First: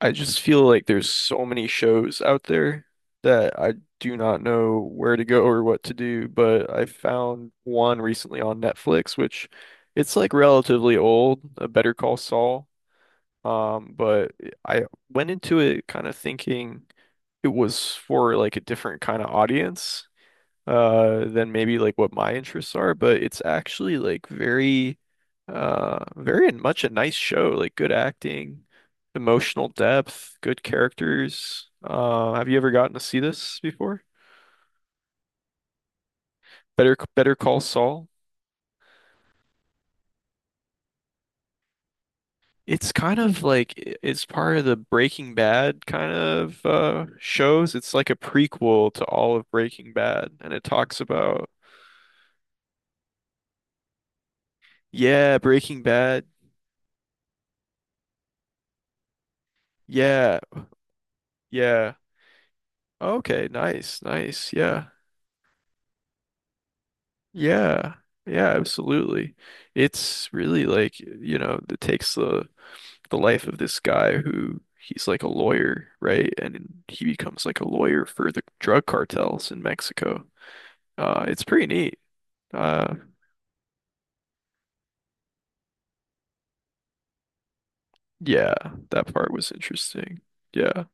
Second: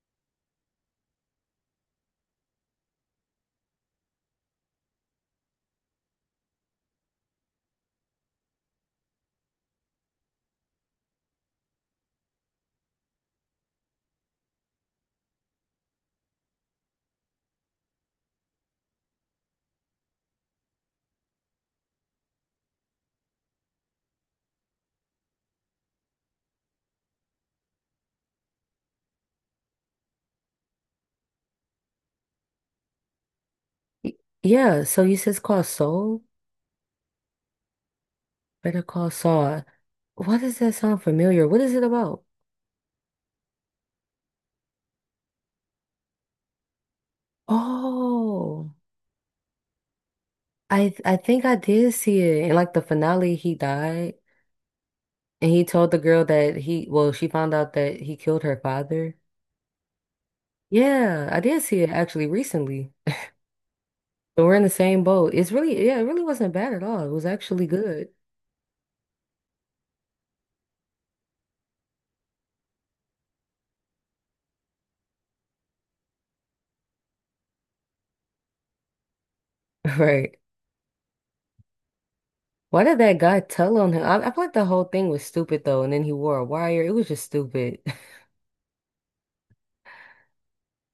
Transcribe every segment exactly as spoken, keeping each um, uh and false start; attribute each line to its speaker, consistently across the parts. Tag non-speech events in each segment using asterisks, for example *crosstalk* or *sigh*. Speaker 1: I just feel like there's so many shows out there that I do not know where to go or what to do, but I found one recently on Netflix, which it's like relatively old, a Better Call Saul. Um, but I went into it kind of thinking it was for like a different kind of audience, uh than maybe like what my interests are, but it's actually like very uh very much a nice show, like good acting, emotional depth, good characters. Uh, have you ever gotten to see this before?
Speaker 2: Y- Yeah, so you said it's called Soul,
Speaker 1: Better Better Call Saul.
Speaker 2: Better Call Saul. Why does that sound familiar? What is it about?
Speaker 1: It's kind of like i- it's part of the Breaking Bad kind of uh shows. It's like a
Speaker 2: Oh,
Speaker 1: prequel to all of Breaking Bad and it
Speaker 2: I
Speaker 1: talks
Speaker 2: I think
Speaker 1: about
Speaker 2: I did see it. In like the finale, he died,
Speaker 1: yeah,
Speaker 2: and he
Speaker 1: Breaking
Speaker 2: told the
Speaker 1: Bad.
Speaker 2: girl that he, well, she found out that he killed her father.
Speaker 1: Yeah.
Speaker 2: Yeah, I did see it
Speaker 1: Yeah.
Speaker 2: actually recently.
Speaker 1: Okay, nice,
Speaker 2: So
Speaker 1: nice.
Speaker 2: we're in the
Speaker 1: Yeah.
Speaker 2: same boat. It's really, yeah, it really wasn't bad at all. It was actually
Speaker 1: Yeah.
Speaker 2: good.
Speaker 1: Yeah, absolutely. It's really like, you know, it takes the the life of this guy who he's like a lawyer, right? And he becomes like a lawyer for the drug cartels in
Speaker 2: *laughs*
Speaker 1: Mexico.
Speaker 2: Right.
Speaker 1: Uh, it's pretty neat.
Speaker 2: Why
Speaker 1: Uh,
Speaker 2: did that guy tell on him? I, I feel like the whole thing was stupid though, and then he wore a wire. It was just stupid.
Speaker 1: yeah, that part was interesting. Yeah.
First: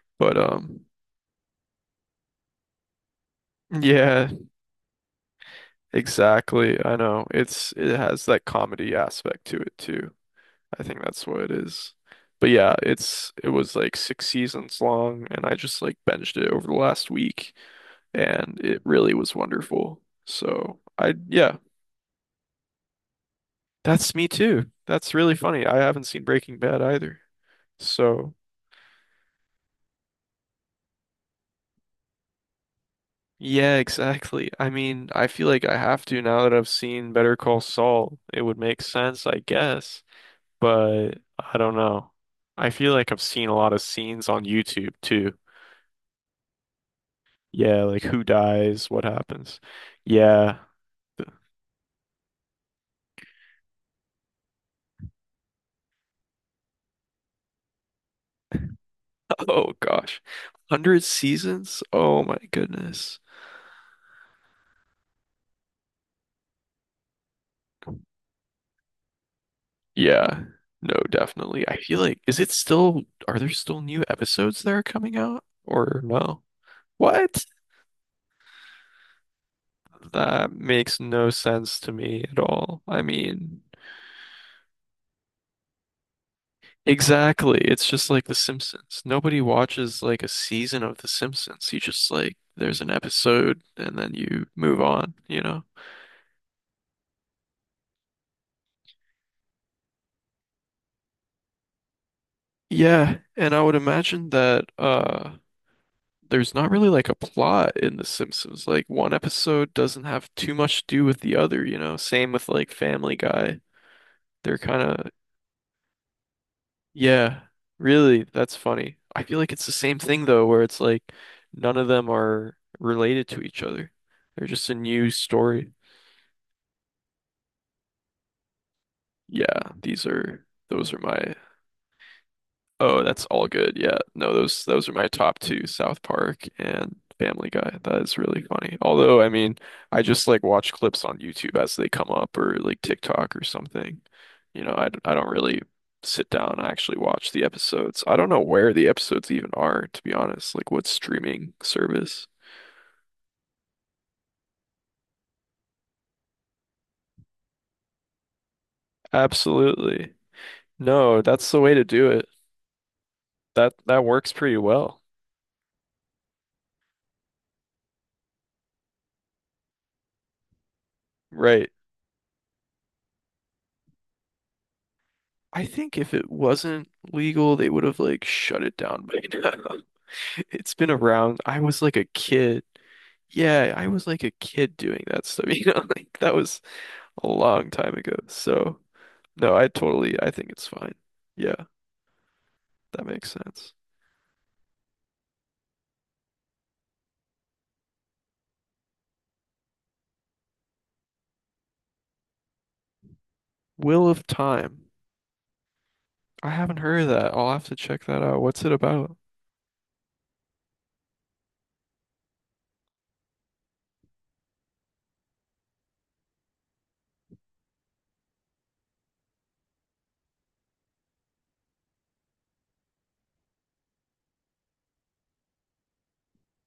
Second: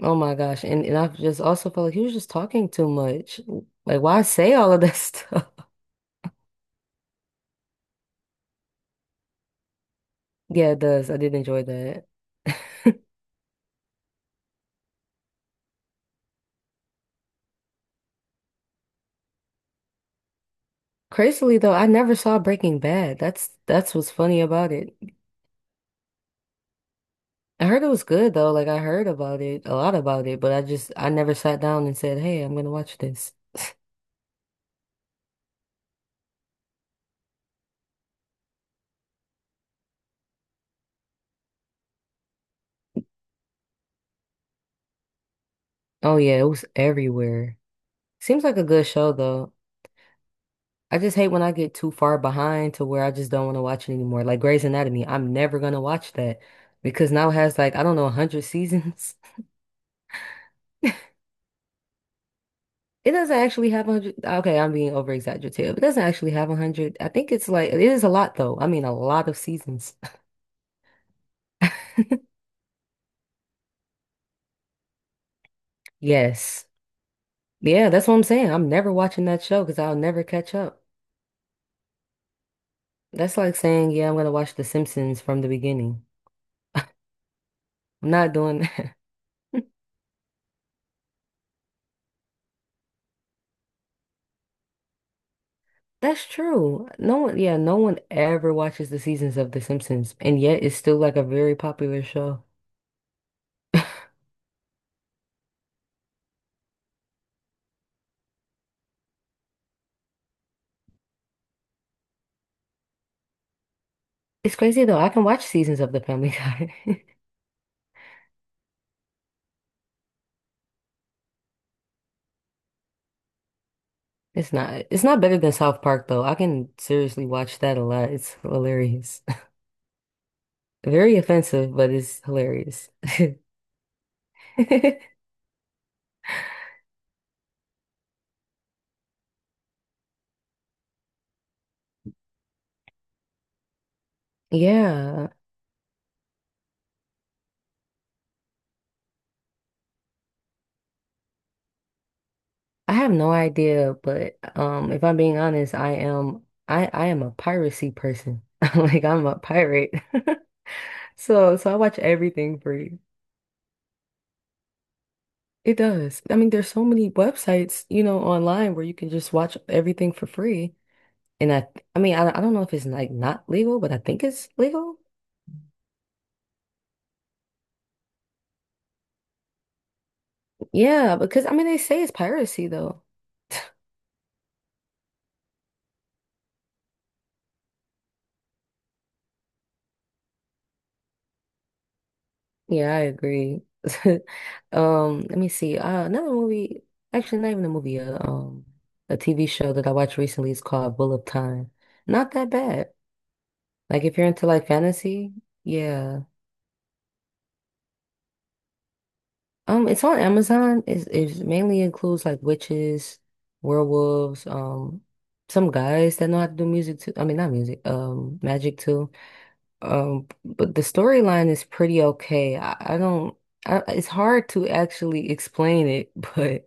Speaker 2: Oh my
Speaker 1: But
Speaker 2: gosh.
Speaker 1: um
Speaker 2: And and I just also felt like he was just talking too much. Like why
Speaker 1: yeah,
Speaker 2: say all of that *laughs* stuff?
Speaker 1: exactly. I know. It's it has that comedy aspect to it too.
Speaker 2: Yeah, it
Speaker 1: I think
Speaker 2: does. I
Speaker 1: that's
Speaker 2: did
Speaker 1: what it
Speaker 2: enjoy
Speaker 1: is.
Speaker 2: that.
Speaker 1: But yeah,
Speaker 2: *laughs*
Speaker 1: it's it was like six seasons long, and I just like binged it over the last week, and it really was wonderful. So I yeah,
Speaker 2: Crazily though, I never saw Breaking Bad. That's that's what's
Speaker 1: that's me
Speaker 2: funny
Speaker 1: too.
Speaker 2: about it.
Speaker 1: That's really funny. I haven't seen Breaking Bad either.
Speaker 2: I heard it was
Speaker 1: So
Speaker 2: good though. Like I heard about it, a lot about it, but I just I never sat down and said, "Hey, I'm gonna watch this." *laughs*
Speaker 1: yeah, exactly. I mean, I feel like I have to now that I've seen Better Call Saul. It would make sense, I guess, but I don't know. I feel like I've seen a lot of scenes on YouTube too.
Speaker 2: Oh yeah, it was everywhere.
Speaker 1: Yeah, like who
Speaker 2: Seems like a good
Speaker 1: dies, what
Speaker 2: show though.
Speaker 1: happens. Yeah. *laughs*
Speaker 2: I just hate when I get too far behind to where I just don't want to watch it anymore. Like Grey's Anatomy, I'm never gonna watch that because now it has like I don't know a hundred seasons. *laughs*
Speaker 1: Oh gosh. a hundred seasons? Oh my
Speaker 2: It
Speaker 1: goodness.
Speaker 2: doesn't actually have a hundred. Okay, I'm being over exaggerative. It doesn't actually have a hundred. I think it's like it is a lot though. I mean, a lot of seasons.
Speaker 1: Yeah. No, definitely. I feel like
Speaker 2: *laughs*
Speaker 1: is it still are there still new episodes that are coming out or no?
Speaker 2: Yes.
Speaker 1: What?
Speaker 2: Yeah, that's what I'm saying. I'm never watching that show because I'll never
Speaker 1: That
Speaker 2: catch up.
Speaker 1: makes no sense to me at all. I
Speaker 2: That's like
Speaker 1: mean,
Speaker 2: saying, yeah, I'm gonna watch The Simpsons from the beginning.
Speaker 1: exactly. It's just
Speaker 2: I'm
Speaker 1: like
Speaker 2: not
Speaker 1: The
Speaker 2: doing.
Speaker 1: Simpsons. Nobody watches like a season of The Simpsons. You just like there's an episode and then you move on, you know?
Speaker 2: That's true. No one, yeah, no one ever watches the seasons of The Simpsons, and yet it's still like a very popular show.
Speaker 1: Yeah, and I would imagine that uh there's not really like a plot in The Simpsons. Like one episode doesn't have too much to do with the other, you know. Same with like Family Guy.
Speaker 2: It's
Speaker 1: They're kind
Speaker 2: crazy though. I
Speaker 1: of
Speaker 2: can watch seasons of The Family Guy. *laughs*
Speaker 1: yeah, really, that's funny. I feel like it's the same thing though, where it's like none of them are related to each other. They're
Speaker 2: It's
Speaker 1: just
Speaker 2: not,
Speaker 1: a
Speaker 2: it's
Speaker 1: new
Speaker 2: not better than
Speaker 1: story.
Speaker 2: South Park though. I can seriously watch that a lot. It's hilarious.
Speaker 1: Yeah, these are
Speaker 2: *laughs*
Speaker 1: those are
Speaker 2: Very
Speaker 1: my
Speaker 2: offensive, but it's hilarious.
Speaker 1: oh, that's all good. Yeah. No, those those are my
Speaker 2: *laughs*
Speaker 1: top two, South Park and Family Guy. That is really funny. Although, I mean, I just like watch clips on YouTube as they come up or like TikTok or something. You know, I, d- I don't
Speaker 2: Yeah,
Speaker 1: really sit down and actually watch the episodes. I don't know where the episodes even are, to be honest. Like what streaming service?
Speaker 2: I have no idea, but um, if I'm being honest, I, am, I, I am a piracy person. *laughs* Like I'm a pirate.
Speaker 1: Absolutely.
Speaker 2: *laughs*
Speaker 1: No, that's
Speaker 2: So,
Speaker 1: the
Speaker 2: so
Speaker 1: way
Speaker 2: I
Speaker 1: to
Speaker 2: watch
Speaker 1: do it.
Speaker 2: everything free.
Speaker 1: That that works pretty well.
Speaker 2: It does. I mean, there's so many websites, you know, online where you can just watch everything for free. And I,
Speaker 1: Right.
Speaker 2: I mean, I, I don't know if it's like not legal, but I think it's legal.
Speaker 1: I think if it wasn't legal, they would have like shut it down by now. *laughs* It's been
Speaker 2: Yeah,
Speaker 1: around.
Speaker 2: because I
Speaker 1: I
Speaker 2: mean, they
Speaker 1: was like
Speaker 2: say
Speaker 1: a
Speaker 2: it's
Speaker 1: kid.
Speaker 2: piracy though.
Speaker 1: Yeah, I was like a kid doing that stuff, *laughs* you know, like that was a long time ago. So, no, I totally, I think it's fine. Yeah,
Speaker 2: Yeah, I
Speaker 1: that makes
Speaker 2: agree.
Speaker 1: sense.
Speaker 2: *laughs* Um, let me see. Uh, another movie, actually, not even a movie, uh, um, a T V show that I watched recently is called Bull of Time. Not that bad. Like
Speaker 1: Wheel
Speaker 2: if you're
Speaker 1: of
Speaker 2: into like
Speaker 1: Time.
Speaker 2: fantasy, yeah.
Speaker 1: I haven't heard of that. I'll have to check that out. What's it about?
Speaker 2: Um, it's on Amazon. It's, it's mainly includes like witches, werewolves, um, some guys that know how to do music too. I mean, not music, um, magic too. Um, but the storyline is pretty okay. I, I don't, I, it's hard to actually explain it, *laughs* but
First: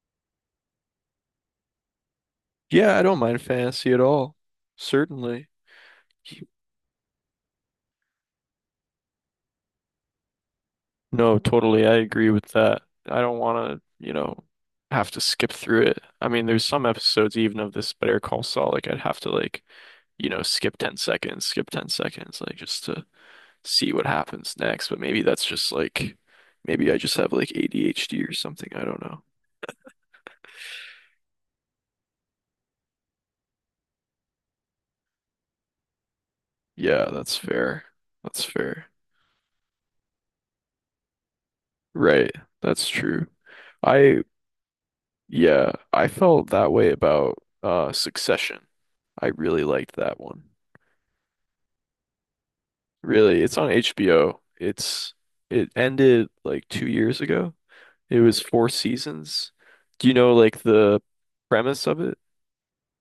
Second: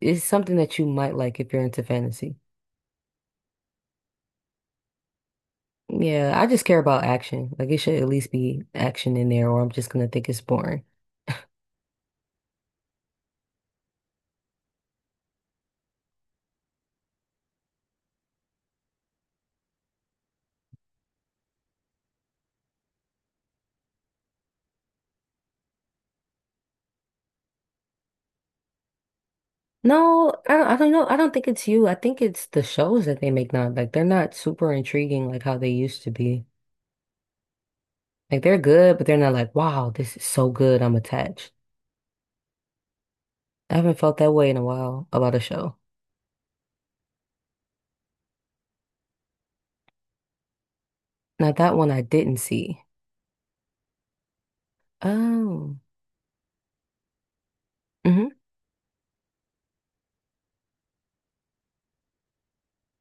Speaker 2: it's something that you might like if you're into fantasy.
Speaker 1: Yeah, I don't mind fantasy at all. Certainly.
Speaker 2: Yeah, I just care about action. Like it should at least be action in there, or I'm just gonna think it's boring.
Speaker 1: No, totally. I agree with that. I don't want to, you know, have to skip through it. I mean, there's some episodes even of this Better Call Saul, like I'd have to like, you know, skip ten seconds, skip ten seconds, like just to see what happens next, but maybe that's just like maybe I just have like A D H D or something. I don't know.
Speaker 2: No, I don't, I don't know. I don't think it's you. I think it's the shows that they make now. Like they're not super intriguing like how they used to be.
Speaker 1: Yeah, that's fair.
Speaker 2: Like
Speaker 1: That's
Speaker 2: they're
Speaker 1: fair.
Speaker 2: good, but they're not like, wow, this is so good. I'm attached.
Speaker 1: Right. That's true.
Speaker 2: I haven't felt
Speaker 1: I
Speaker 2: that way in a while about a
Speaker 1: yeah,
Speaker 2: show.
Speaker 1: I felt that way about uh Succession. I really liked that one.
Speaker 2: Now that one I didn't see.
Speaker 1: Really, it's on H B O. It's it
Speaker 2: Oh,
Speaker 1: ended like two years ago. It
Speaker 2: hmm.
Speaker 1: was four seasons. Do you know like the premise of it?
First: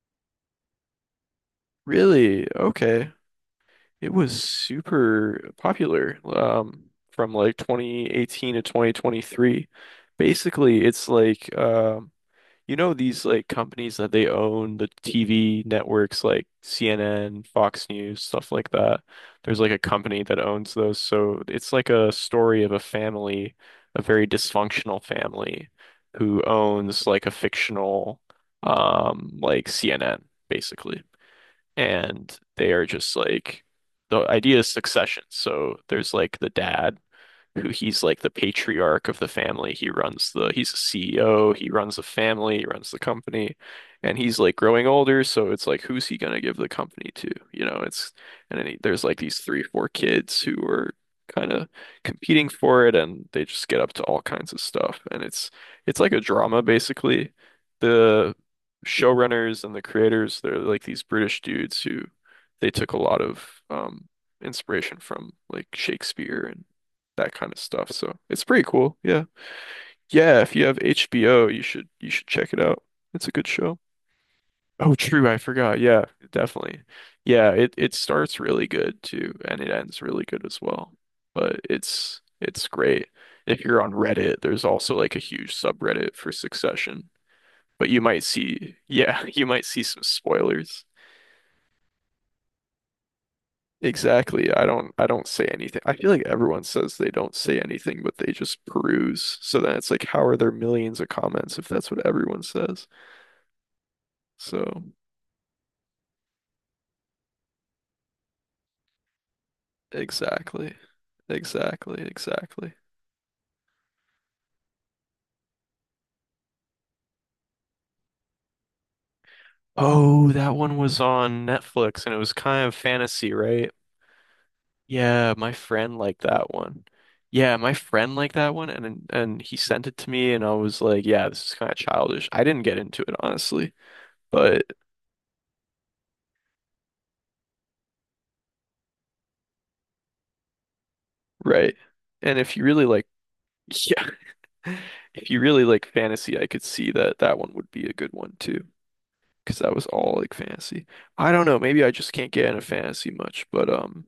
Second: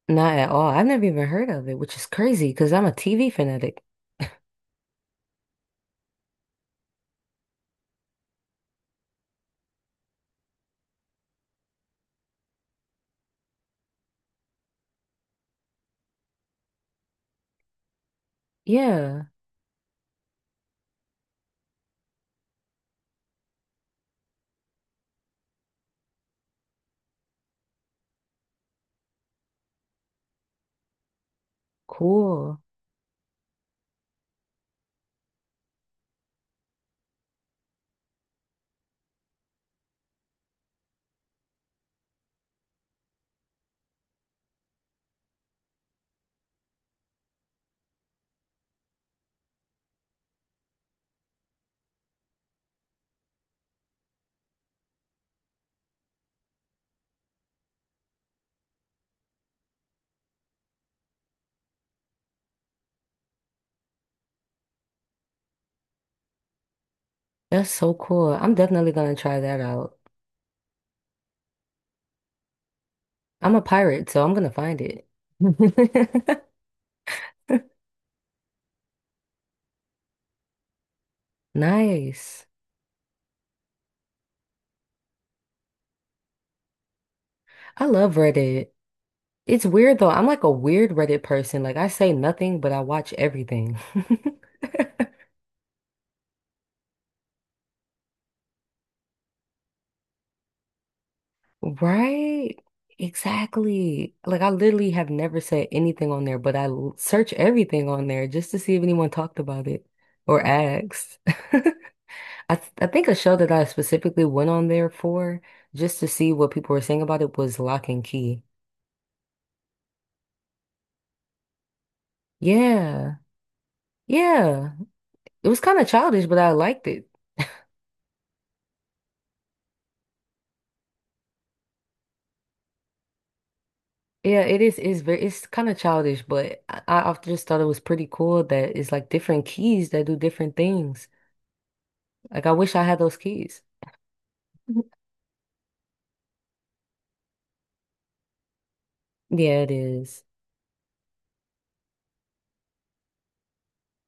Speaker 2: Not at all. I've never even heard of it, which is
Speaker 1: Really?
Speaker 2: crazy because I'm a
Speaker 1: Okay.
Speaker 2: T V fanatic.
Speaker 1: It was super popular um, from like twenty eighteen to twenty twenty-three. Basically, it's like um, you know these like companies that they own the T V networks like C N N, Fox News, stuff like that.
Speaker 2: Yeah,
Speaker 1: There's like a company that owns those. So it's like a story of a family, a very dysfunctional family who owns like a fictional um like C N N, basically and
Speaker 2: cool.
Speaker 1: they are just like the idea is succession. So there's like the dad who he's like the patriarch of the family. He runs the, he's a C E O, he runs the family, he runs the company, and he's like growing older, so it's like who's he gonna give the company to? You know, it's and then he, there's like these three, four kids who are kind of competing for it and they just get up to all kinds of stuff. And it's it's like a drama basically. The showrunners and the creators, they're like these British dudes who they took a lot of um inspiration from like Shakespeare and that kind of
Speaker 2: That's
Speaker 1: stuff.
Speaker 2: so
Speaker 1: So
Speaker 2: cool.
Speaker 1: it's
Speaker 2: I'm
Speaker 1: pretty
Speaker 2: definitely
Speaker 1: cool.
Speaker 2: gonna
Speaker 1: Yeah.
Speaker 2: try that out.
Speaker 1: Yeah, if you have H B O, you should you should check it out. It's a good
Speaker 2: I'm a
Speaker 1: show.
Speaker 2: pirate, so I'm gonna find
Speaker 1: Oh,
Speaker 2: it.
Speaker 1: true, I forgot. Yeah,
Speaker 2: *laughs*
Speaker 1: definitely. Yeah, it it starts really good too, and it ends really good as well. But it's
Speaker 2: Nice.
Speaker 1: it's great. If you're on Reddit, there's also like a huge subreddit for Succession.
Speaker 2: I
Speaker 1: But you
Speaker 2: love
Speaker 1: might
Speaker 2: Reddit.
Speaker 1: see, yeah, *laughs* you might
Speaker 2: It's
Speaker 1: see
Speaker 2: weird
Speaker 1: some
Speaker 2: though. I'm like a
Speaker 1: spoilers.
Speaker 2: weird Reddit person. Like I say nothing, but I watch everything. *laughs*
Speaker 1: Exactly. I don't I don't say anything. I feel like everyone says they don't say anything, but they just peruse. So then it's like, how are there millions of comments if that's what everyone
Speaker 2: Right?
Speaker 1: says?
Speaker 2: Exactly. Like I
Speaker 1: So
Speaker 2: literally have never said anything on there, but I l- search everything on there just to see if anyone talked about it or
Speaker 1: exactly.
Speaker 2: asked. *laughs*
Speaker 1: Exactly.
Speaker 2: I th
Speaker 1: Exactly.
Speaker 2: I think a show that I specifically went on there for just to see what people were saying about it was Lock and Key.
Speaker 1: Oh, that one was on Netflix and it was kind of
Speaker 2: Yeah.
Speaker 1: fantasy, right?
Speaker 2: Yeah.
Speaker 1: Yeah,
Speaker 2: It
Speaker 1: my
Speaker 2: was kind of
Speaker 1: friend liked
Speaker 2: childish, but
Speaker 1: that
Speaker 2: I
Speaker 1: one.
Speaker 2: liked it.
Speaker 1: Yeah, my friend liked that one and and he sent it to me and I was like, yeah, this is kind of childish. I didn't get into it honestly,
Speaker 2: Yeah, it
Speaker 1: but
Speaker 2: is. It's very. It's kind of childish, but I, I often just thought it was pretty cool that it's like different keys that do different things.
Speaker 1: right. And
Speaker 2: Like I
Speaker 1: if you
Speaker 2: wish I
Speaker 1: really
Speaker 2: had
Speaker 1: like
Speaker 2: those keys.
Speaker 1: *laughs* yeah.
Speaker 2: *laughs*
Speaker 1: If you really like fantasy, I could see that that one would be a good one too, because
Speaker 2: Yeah, it
Speaker 1: that was all
Speaker 2: is.
Speaker 1: like fantasy. I don't know, maybe I just can't get into fantasy much, but um,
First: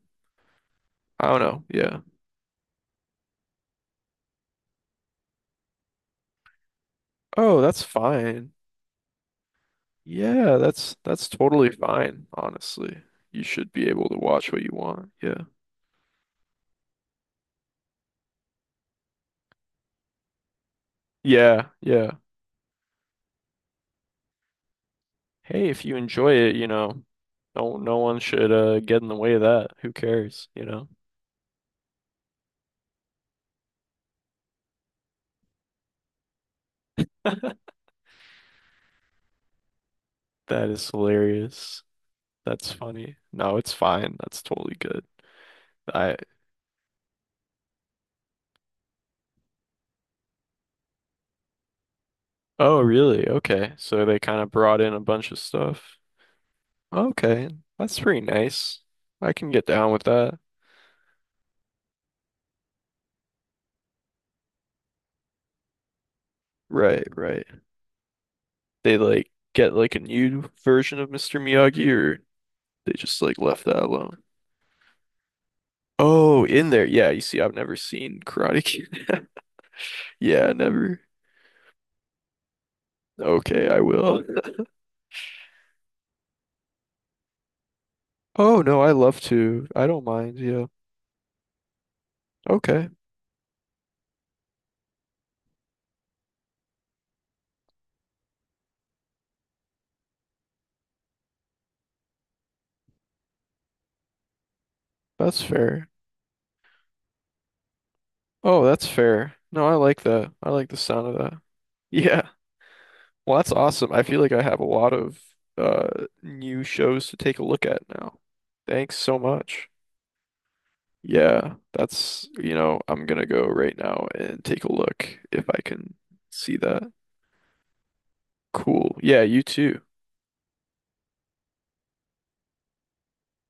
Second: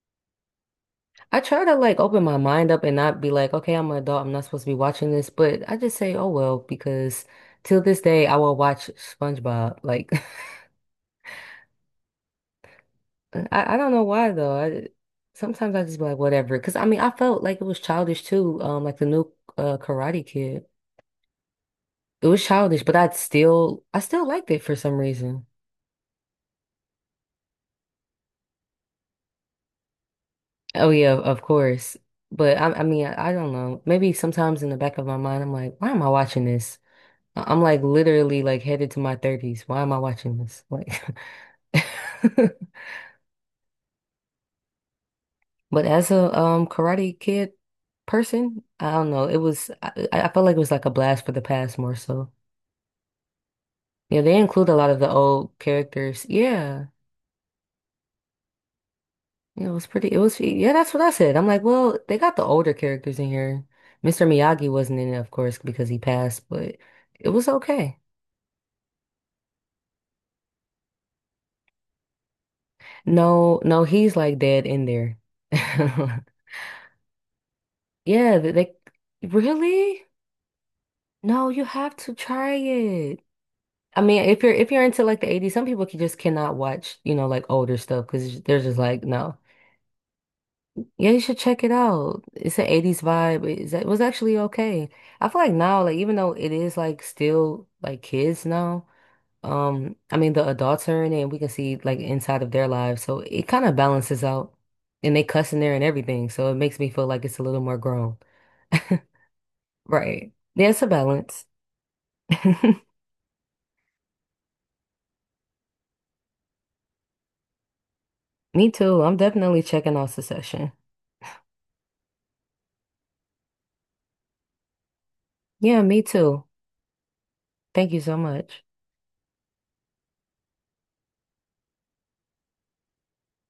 Speaker 1: I don't
Speaker 2: I
Speaker 1: know.
Speaker 2: try to like
Speaker 1: Yeah.
Speaker 2: open my mind up and not be like, okay, I'm an adult. I'm not supposed to be watching this, but I just say, oh well, because
Speaker 1: Oh, that's
Speaker 2: till this day, I
Speaker 1: fine.
Speaker 2: will watch SpongeBob. Like, *laughs*
Speaker 1: Yeah, that's that's totally fine, honestly. You should
Speaker 2: I, I
Speaker 1: be
Speaker 2: don't know
Speaker 1: able to
Speaker 2: why
Speaker 1: watch
Speaker 2: though.
Speaker 1: what you
Speaker 2: I
Speaker 1: want. Yeah.
Speaker 2: sometimes I just be like, whatever. Because I mean, I felt like it was childish too. Um, like the new uh, Karate Kid.
Speaker 1: Yeah, yeah.
Speaker 2: It was childish, but I still I still liked it for some reason.
Speaker 1: Hey, if you enjoy it, you know, no no one should uh get in the way of that. Who cares, you know?
Speaker 2: Oh yeah, of course. But I I mean I, I don't know. Maybe sometimes in the back of my mind I'm like, why am I watching this? I- I'm like literally like headed to my thirties. Why am I watching this?
Speaker 1: That is
Speaker 2: Like
Speaker 1: hilarious.
Speaker 2: *laughs*
Speaker 1: That's funny. No, it's fine. That's totally good.
Speaker 2: But as
Speaker 1: I
Speaker 2: a um Karate Kid person, I don't know. It was I, I felt like it was like a blast for the past more so.
Speaker 1: oh, really? Okay. So they
Speaker 2: Yeah, they
Speaker 1: kind of
Speaker 2: include a
Speaker 1: brought
Speaker 2: lot
Speaker 1: in a
Speaker 2: of the
Speaker 1: bunch of
Speaker 2: old
Speaker 1: stuff.
Speaker 2: characters. Yeah.
Speaker 1: Okay. That's pretty nice. I can get
Speaker 2: Yeah, It was
Speaker 1: down with
Speaker 2: pretty. It
Speaker 1: that.
Speaker 2: was, yeah, that's what I said. I'm like, well, they got the older characters in here. Mister Miyagi wasn't in it, of course, because he passed, but
Speaker 1: Right,
Speaker 2: it
Speaker 1: right.
Speaker 2: was okay.
Speaker 1: They like get like a new version of mister Miyagi or they just like
Speaker 2: No,
Speaker 1: left that
Speaker 2: no, he's
Speaker 1: alone.
Speaker 2: like dead in there. *laughs*
Speaker 1: Oh, in there. Yeah, you see, I've never seen
Speaker 2: Yeah, they,
Speaker 1: Karate
Speaker 2: they
Speaker 1: Kid. *laughs*
Speaker 2: really?
Speaker 1: Yeah, never.
Speaker 2: No, you have to try it.
Speaker 1: Okay, I
Speaker 2: I
Speaker 1: will.
Speaker 2: mean, if
Speaker 1: *laughs*
Speaker 2: you're if you're into like the eighties, some people can just cannot watch, you know, like older stuff because
Speaker 1: Oh,
Speaker 2: they're just
Speaker 1: no, I
Speaker 2: like,
Speaker 1: love
Speaker 2: no.
Speaker 1: to. I don't mind. Yeah.
Speaker 2: Yeah, you should check it out. It's an
Speaker 1: Okay.
Speaker 2: eighties vibe. It's, it was actually okay. I feel like now, like even though it is like still like kids now, um, I mean the adults are in it and we can see like inside of their lives. So it kind of balances out. And they
Speaker 1: That's
Speaker 2: cuss in there and
Speaker 1: fair.
Speaker 2: everything. So it makes me feel like it's a little more grown.
Speaker 1: Oh, that's
Speaker 2: *laughs*
Speaker 1: fair. No, I like that.
Speaker 2: Right.
Speaker 1: I
Speaker 2: Yeah,
Speaker 1: like the
Speaker 2: it's a
Speaker 1: sound of that.
Speaker 2: balance.
Speaker 1: Yeah.
Speaker 2: *laughs*
Speaker 1: Well, that's awesome. I feel like I have a lot of uh new shows to take a look at now.
Speaker 2: Me
Speaker 1: Thanks
Speaker 2: too. I'm
Speaker 1: so
Speaker 2: definitely
Speaker 1: much.
Speaker 2: checking out Succession.
Speaker 1: Yeah, that's, you know, I'm gonna go right now and take a look if I
Speaker 2: Yeah,
Speaker 1: can
Speaker 2: me too.
Speaker 1: see that.
Speaker 2: Thank you so much.
Speaker 1: Cool. Yeah, you too.